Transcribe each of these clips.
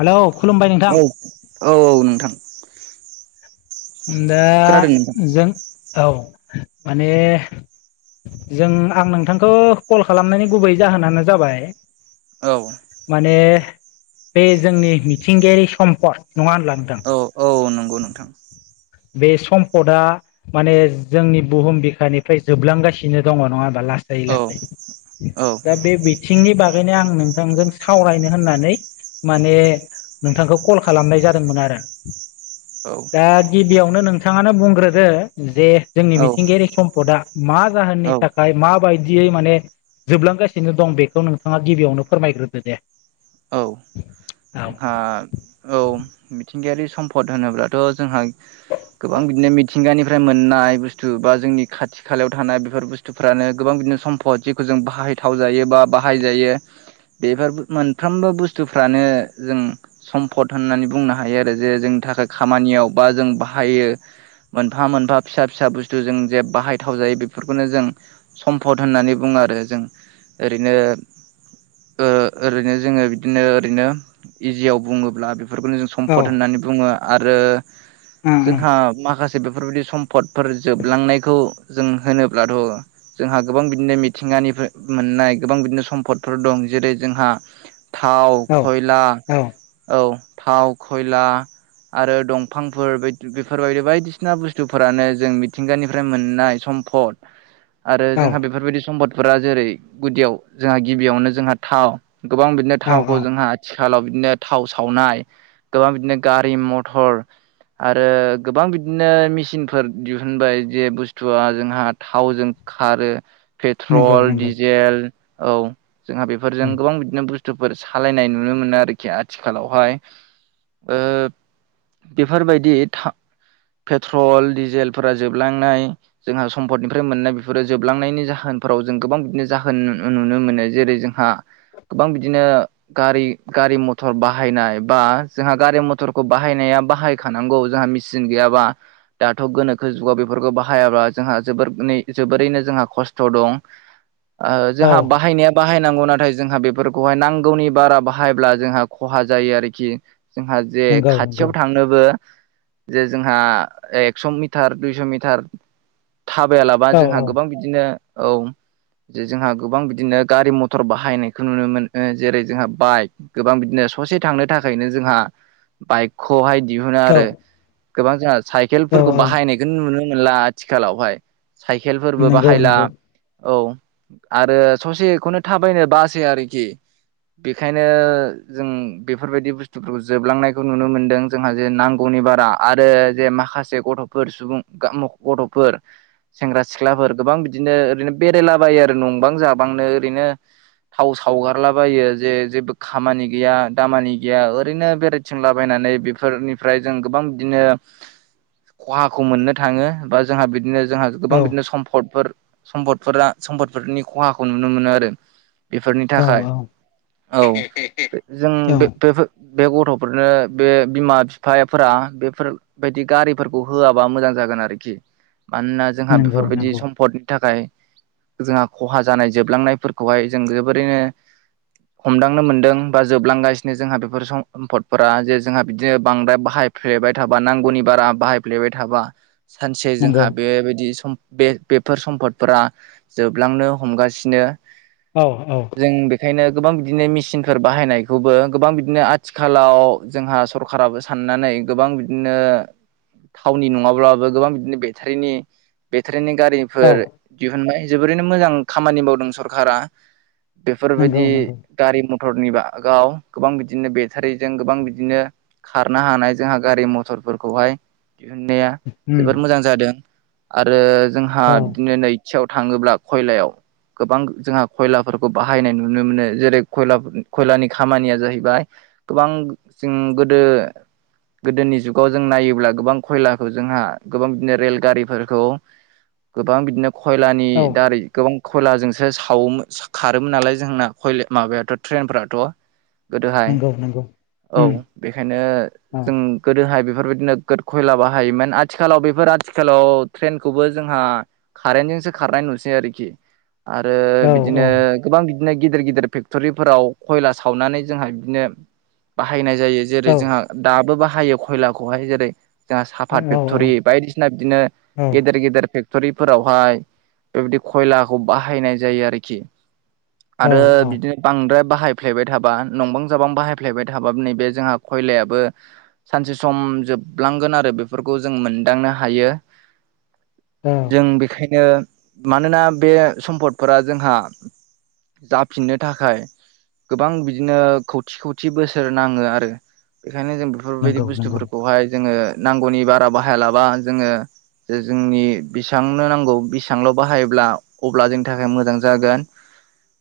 Hello खुलुमबाय नोंथां औ औ औ नोंथां ओमदा खोनादों नोंथां जों औ माने जों आं नोंथांखौ कल खालामनायनि गुबै जाहोनानो जाबाय औ माने बे जोंनि मिथिंगायारि सम्पद नङा होनब्ला नोंथां औ औ नंगौ नोंथां बे सम्पदा माने जोंनि बुहुम बिखानिफ्राय जोबलांगासिनो दङ नङा लासै औ लासै दा बे सिंनि बागैनो आं नोंथांजों सावरायनो होननानै माने नोंथांखौ कल खालामनाय जादोंमोन आरो औ दा गिबियावनो नोंथाङानो बुंग्रोदो जे जोंनि मिथिंगायारि सम्पदा मा जाहोननि नि औ थाखाय माबायदियै माने जोबलांगासिनो दं बेखौ नोंथाङा गिबियावनो फोरमायग्रोदो दे औ औ जोंहा औ मिथिंगायारि सम्पद होनोब्लाथ' जोंहा गोबां बिदिनोथि मिथिंगानिफ्राय मोननाय बुस्थु बा जोंनि खाथि खालायाव थानाय बेफोर बुस्थुफ्रानो गोबां बिदिनो सम्फद जेखौ जों जों बाहायथाव जायो बा बाहायजायो बेफोर मोनफ्रोमबो बुस्थुफ्रानो जों सम्फद होननानै बुंनो हायो हायो आरो जे जोंनि थाखाय खामानियाव बा जों बाहायो मोनफा मोनफा फिसा फिसा बुस्थु जों जे बाहायथाव जायो बेफोरखौनो जों सम्फद होननानै बुङो आरो जों ओरैनो ओरैनो जोङो बिदिनो ओरैनो इजियाव बुङोब्ला बेफोरखौनो जों सम औ पट होननानै बुङो आरो उम उम जोंहा माखासे बेफोरबायदि सम्फदफोर जोबलांनायखौ जों होनोब्लाथ' जोंहा गोबां बिदिनो मिथिगा मोननाय गोबां बिदिनो सम्पदफोर दं जेरै जोंहा थाव औ खयला औ औ थाव खयला आरो दंफांफोर बेफोरबायदि बायदिसिना बुस्थुफोरानो जों मिथिंगानिफ्राय मोननाय सम समफद आरो औ जोंहा बेफोरबायदि सम्पदफोरा जेरै गुदियाव जोंहा गिबियावनो जोंहा थाव गोबां बिदिनो औ थावखौ औ जोंहा आथिखालाव बिदिनो थाव सावनाय गोबां बिदिनो गारि मथर ग- आरो गोबां बिदिनो मेसिनफोर दिहुनबाय जे बुस्थुआ जोंहा थावजों खारो नंगौ पेट्रल, नंगौ डिजेल औ जोंहा बेफोरजों गोबां बिदिनो बुस बुस्थुफोर सालायनाय नुनो मोनो आरोखि आथिखालावहाय ओ बेफोरबायदि था पेट्रल, डिजेलफोरा जोबलांनाय जोंहा सम्पदनिफ्राय मोननाय बेफोरो जोबलांनायनि जाहोन फोराव जों गोबां बिदिनो जाहोन नुनो मोनो जेरै जोंहा गोबां बिदिनो गारि गारि-मथर बाहायनाय बा जोंहा गारि-मथरखौ बाहायनाया बाहायखानांगौ जोंहा मेसिन गैयाबा दाथ' गोनोखो जुगाव बेफोर फोरखौ बाहायाब्ला जोंहा जोबोर नै जोबोरैनो जोंहा खस्थ' दं। ओ औ जोंहा बाहायनाया बाहायनाय नांगौ नाथाय जोंहा बेफोरखौहाय नांगौनि बारा बाहायब्ला जोंहा खहा जायो आरोखि जोंहा जे नंगौ नंगौ खाथियाव थांनोबो जे जोंहा एक्स' मिटार, दुइस' मिटार थाबायालाबा औ जोंहा औ गोबां बिदिनो औ जे जोंहा गोबां बिदिनो गारि-मटर बाहायनायखौ नुनो मोनो जेरै जोंहा बाइक गोबां बिदिनो ससे थांनो थाखायनो जोंहा बाइकखौहाय दिहुनो औ आरो गोबां जोंहा औ साइकेलफोरखौ औ बाहायनायखौ नुनो मोनला आथिखालावहाय साइकेलफोरबो नंगौ बाहायला नंगौ औ आरो ससेखौनो थाबायनो बासै आरोखि बेखायनो जों बेफोरबायदि बुस् थु फोरखौ जोबलांनायखौ नुनो मोनदों जोंहा जे नांगौनि बारा आरो जे माखासे गथ'फोर सुबुं [unintelligible] गथ'फोर सेंग्रा, सिख्लाफोर गोबां बिदिनो ओरैनो बेरायलाबायो आरो नंबां जाबांनो ओरैनो थाव सावगारलाबायो जे जेबो खामानि गैया दामानि गैया ओरै ओरैनो बेरायथिंलाबायनानै बेफोरनिफ्राय जों गोबां बिदिनो खहाखौ मोननो थाङो बा जोंहा बिदिनो जोंहा औ गोबां बिदिनो सम्फदफोर सम्पदफोरा सम्पदफोरनि खहाखौ नुनो मोनो आरो बेफोरनि औ थाखाय औ औ जों औ बे बेफोर बे गथ'फोरनो बे बिमा बिफाफोरा बेफोरबायायदि गारिफोरखौ होआबा मोजां जायो। जागोन आरोखि मानोना जोंहा नंगौ बेफोरबायदि नंगौ सम्पदनि थाखाय जोंहा खहा जानाय जोबलांनायफोरखौहाय जों जोबोरैनो हमदांनो मोनदों बा जोबलांगासिनो जोंहा बे बेफोर सम सम्पदफोरा जे जोंहा बिदिनो बांद्राय बाहायफ्लेबाय थाबा नांगौनि बारा बाहायफ्लेबाय थाबा सानसे नंगौ जोंहा बेबायदि सम बे बेफोर सम्फदफोरा जोबलांनो हमगासिनो। औ औ। बेंखायनो गोबां बिदिनो मेसिनफोर बाहायनायखौबो गोबां बिदि बिदिनो आथिखालाव जोंहा सरखाराराबो साननानै गोबां बिदिनो थावनि नङाब्लाबो गोबां बिदिनो बेटारिनि बेटा नि गारिफोर औ दिहुनबाय जोबोरैनो मोजां खामानि मावदों सरखारा। नंगौ बेफोरबायदि नंगौ गारि-मथरनि बागाव गोबां बिदि बिदिनो बेटारिजों गोबां बिदिनो खारनो हानाय जोंहा गारि मथरफोरखौहाय दिहुनन्नाया उम जोबोर मोजां जादों आरो जोंहा औ बिदिनो नै सायाव थाङोब्ला खयलायाव गोबां जोंहा खयलाफोरखौ बाहायनाय नुनो मोनो जेरै खयला खयलानि खामानिया जाहैबाय गोबां जों गोदो गोदोनि जुगाव जों नायोब्ला गोबां खयलाखौ जोंहा गोबां बिदिनो रेलगारिफोरखौ गोबां बिदिनो खयलानि औ दारै गोबां। खयलाजोंसो सावोमोन खारोमोन नालाय जोंना खय माबायाथ' ट्रेनफ्राथ'। गोदोहाय नंगौ नंगौ औ उम बेखायनो औ जों गोदोहाय बे बेफोर बायदिनो नोगोद खयला बाहायोमोन आथिखालाव बेफोर आथिखालाव ट्रेनखौबो जोंहा कारेन्टजों सो खारनाय नुसै आरोखि। आरो बिदिनो गोबां बिदिनो गिदिर गिदिर फेक्टरिफोराव खयला सावनानै जोंहा बिदिनो बाहायनाय जायो जेरै जोंहा दाबो बाहायो खयलाखौहाय जेरै जोंहा साफात औ फेक्ट'रि बायदिसिना बिदिनो गेदेर गेदेर फेख थ'रिफोरावहाय बेबायदि खयलाखौ बाहायनाय जायो आरोखि। औ आरो बिदिनो बांद्राय बाहायफ्लेयबाय थाबा नंबां जाबां बाहाय फ्लेबाय थाबाबो नैबे जोंहा खयलायाबो सानसे सम जोबलांगोन आरो बेफोरखौ जों मोन मोनदांनो हायो। [inaudible] औ जों बेखायनो मानोना बे सम्फदफोरा जोंहा जाफिननो थाखाय गोबां बिदिनो खौथि खौ थि बोसोर नाङो आरो बेखायनो जों बेफोरबायदि नंगौ नंगौ बुस्थुफोरखौहाय जोङो नांगौनि बारा बाहायालाबा जोङो जे जोंनि बेसेबांनो नांगौ बेसेबांल' बाहायोब्ला अब्ला जोंनि थाखाय मोजां जागोन [inaudible]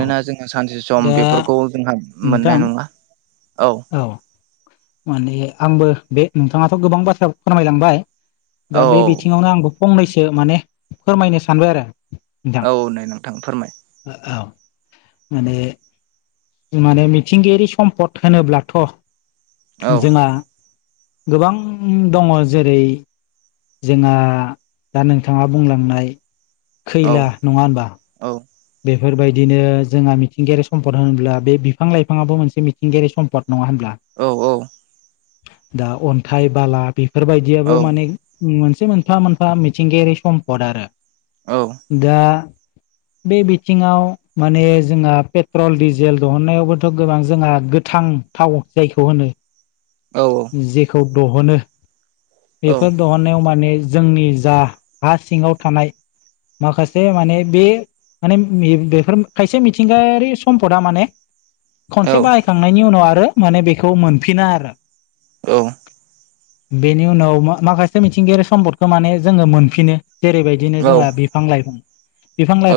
औ जोंङो सानसे सम दा बेफोरखौ जोंहा नोंथां मोननाय नङा। औ माने आंबो बे नोंथाङाथ' गोबां बाथ्रा फोरमायलांबाय दा औ बे बिथिङावनो आंबो फंनैसो माने फोरमायनो सानबाय आरो। नोंथां औ नै नोंथां फोरमाय। औ माने माने मिथिंगायारि सम्पद होनोब्लाथ' औ जोंहा गोबां दङ जेरै जोंहा दा नोंथाङा बुंलांनाय औ खैला नङा होनबा? औ बेफोरबायदिनो जोंहा मिथिंगायारि सम्पद होनोब्ला बे बिफां लाइफाङाबो मोनसे मिथिंगायारि सम्पद नङा होनब्ला? औ औ। दा अन्थाइ बाला औ बेफोरबायदियाबो माने मोनसे मोनफा मोनफा मिथिंगायारि सम्पद आरो औ दा बे बिथिङाव माने जोंहा पेट्रल डिजेल दिहुननायावबोथ' गोबां जोंहा गोथां थाव जायखौ होनो औ जेखौ दहनो औ बेफोर दिहननायाव माने जोंनि जा हा सिङाव थानाय माखासे माने बे माने बेफोर खायसे मिथिंगायारि सम्पदा माने खनसे औ बाहायखांनायनि उनाव आरो माने बेखौ मोनफिना आरो। औ। बेनि उनाव माखासे मिथिंगायारि सम्पदखौ माने जोङो मोनफिनो। जेरैबायदिनो जोंहा बिफां लाइफां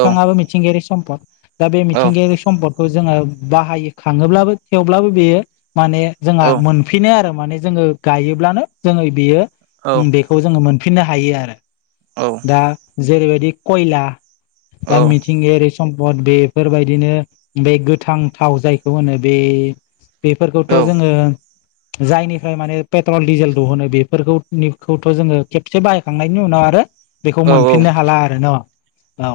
बिफाङाबो मिथिंगायारि सम्पद दा बे मिथिंगायारि सम्पद जोङो बाहाय खाङोब्लाबो थेवब्लाबो बेयो माने जोंहा मोनफिनो आरो। माने जोङो गायोब्लानो जोङो बियो बेखौ जोङो मोनफिननो हायो आरो। औ दा जेरैबायदि खयला दा मिथिंगायारि सम्पद बेफोरबायदिनो बे गोथां थाव जायखौ होनो बे बेफोरखौथ' जोङो जायनिफ्राय माने पेट्रल डिजेल दिहुनो बेफोरखौखौथ' जोङो खेबसे बाहायखांनायनि उनाव आरो बेखौ औ मोनफिननो हाला आरो न? औ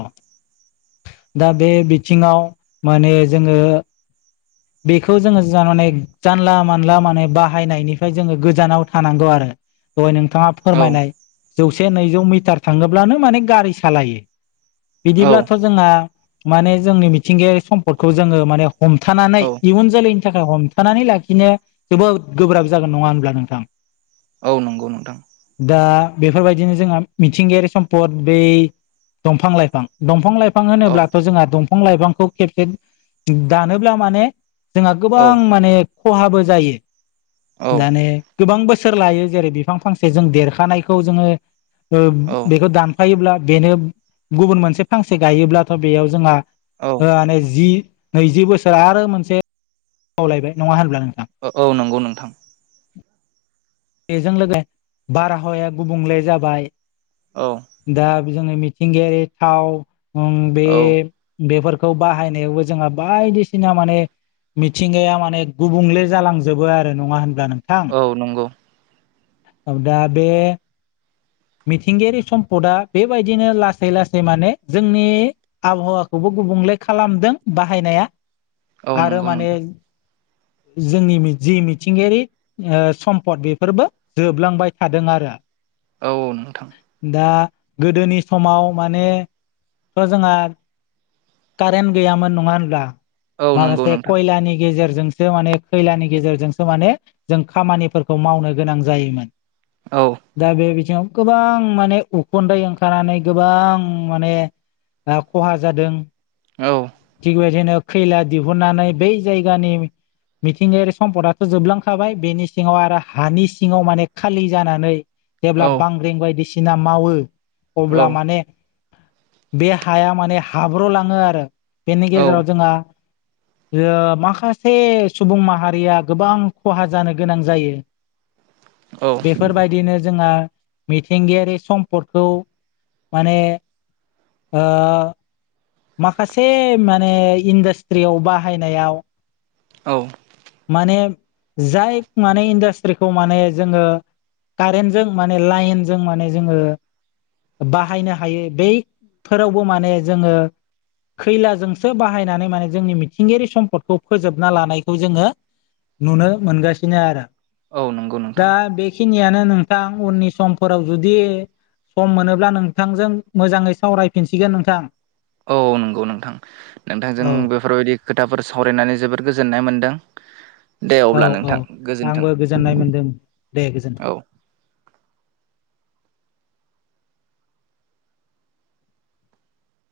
दा बे बिथिङाव माने जोङो बेखौ जोङो माने जानला मानला माने बाहायनायनिफ्राय जोङो गोजानाव थानांगौ आरो। दहाय नोंथाङा औ फोरमायनाय जौसे नैजौ मिटार थाङोब्लानो माने गारि सालायो। औ बिदिब्लाथ' जोंहा माने जोंनि मिथिंगायारि सम्पदखौ जोङो माने हमथानो औ इयुन जोलैनि थाखाय हमथानानै लाखिनो जोबोद गोब्राब जागोन नङा होनब्ला नोंथां? औ नंगौ नोंथां। दा बेफोरबायदिनो जोंहा मिथिंगायारि सम्पद बै दंफां लाइफां दंफां लाइफां बिफां औ होनोब्लाथ' जोंहा दंफां लाइफांखौ खेबसे दानोब्ला माने जोंहा औ गोबां माने खहाबो जायो औ दाने गोबां बोसोर लायो जेरै बिफां फांसे जों देरखानायखौ जोङो। औ बेखौ दानफायोब्ला बेनो गुबुन मोनसे फांसे गायोब्लाथ' बेयाव जोंहा। औ जि नैजि बोसोर आरो मोनसे खावलायबाय नङा होनब्ला। नोंथां औ नंगौ नोंथां। बेजों लोगो बारहावाया गुबुंले जाबाय। औ दा मिथिंगायारि थाव औ खौ बाहायनायावबो जोंहा बायदिसिना माने मिथिंगाया माने गुबुंले जालांजोबो आरो नङा होन औ नंगौ। दा बे मिथिंगायारि सम्पदा बेबायदिनो लासै लासै माने जोंनि आबहावाखौबो गुबुंले खालामदों बाहायनाया औ आरो नंगौ माने नोंथां जोंनि जि मिथिंगायारि सम्पद बेफोरबो जोबलांबाय थादों आरो। औ नोंथां‌। दा गोदोनि समाव मानेथ' जोंहा कारेन्ट गैयामोन नङा होनब्ला औ नंगौ माखासे नोंथां खयलानि गेजेरजों जोंसो माने खैलानि गेजेरजोंसो माने जों खामानिफोरखौ मावनो गोनां जायोमोन। औ दा बेयो याव गोबां माने उखुन्दै ओंखारनानै गोबां माने खहा जादों औ थिगबेदिनो खैला दिहुननानै बै जायगानि मिथिंगायारि सम्पदाथ' जोबलांखाबाय बेनि सिङाव आरो हानि सिङाव माने खालि जानानै औ जेब्ला बांग्रिं बायदिसिना मावो अब्ला माने बे हाया माने हाब्र'लाङो आरो बेनि औ गेजेराव जोंहा माखासे सुबुं माहारिया गोबां खहा जानो गोनां जायो बेफोरबायदिनो जोंहा मिथिंगायारि सम्पदखौ माने ओ माखासे माने इन्डास्ट्रियाव बाहायनायाव औ माने जाय माने इन्डास्ट्रिखौ माने जोङो कारेन्टजों माने लाइनजों माने जोङो बाहायनो हायो बैफोरावबो माने जोङो खैलाजोंसो बाहायनानै माने जोंनि मिथिंगायारि सम्पदखौ फोजोबना लानायखौ जोङो नुनो मोनगासिनो आरो औ नंगौ दा नोंथां बेखिनियानो नोंथां उननि समफोराव जुदि सम मोनोब्ला नोंथांजों मोजाङै सावरायफिनसिगोन नोंथां औ नंगौ नोंथां नोंथांजों औ बेफोरबायदि खोथाफोर सावरायनानै जोबोद गोजोननाय मोनदों दे औ अब्ला औ नोंथां गोजोन्थों आंबो गोजोननाय मोनदों दे गोजोन्थों। औ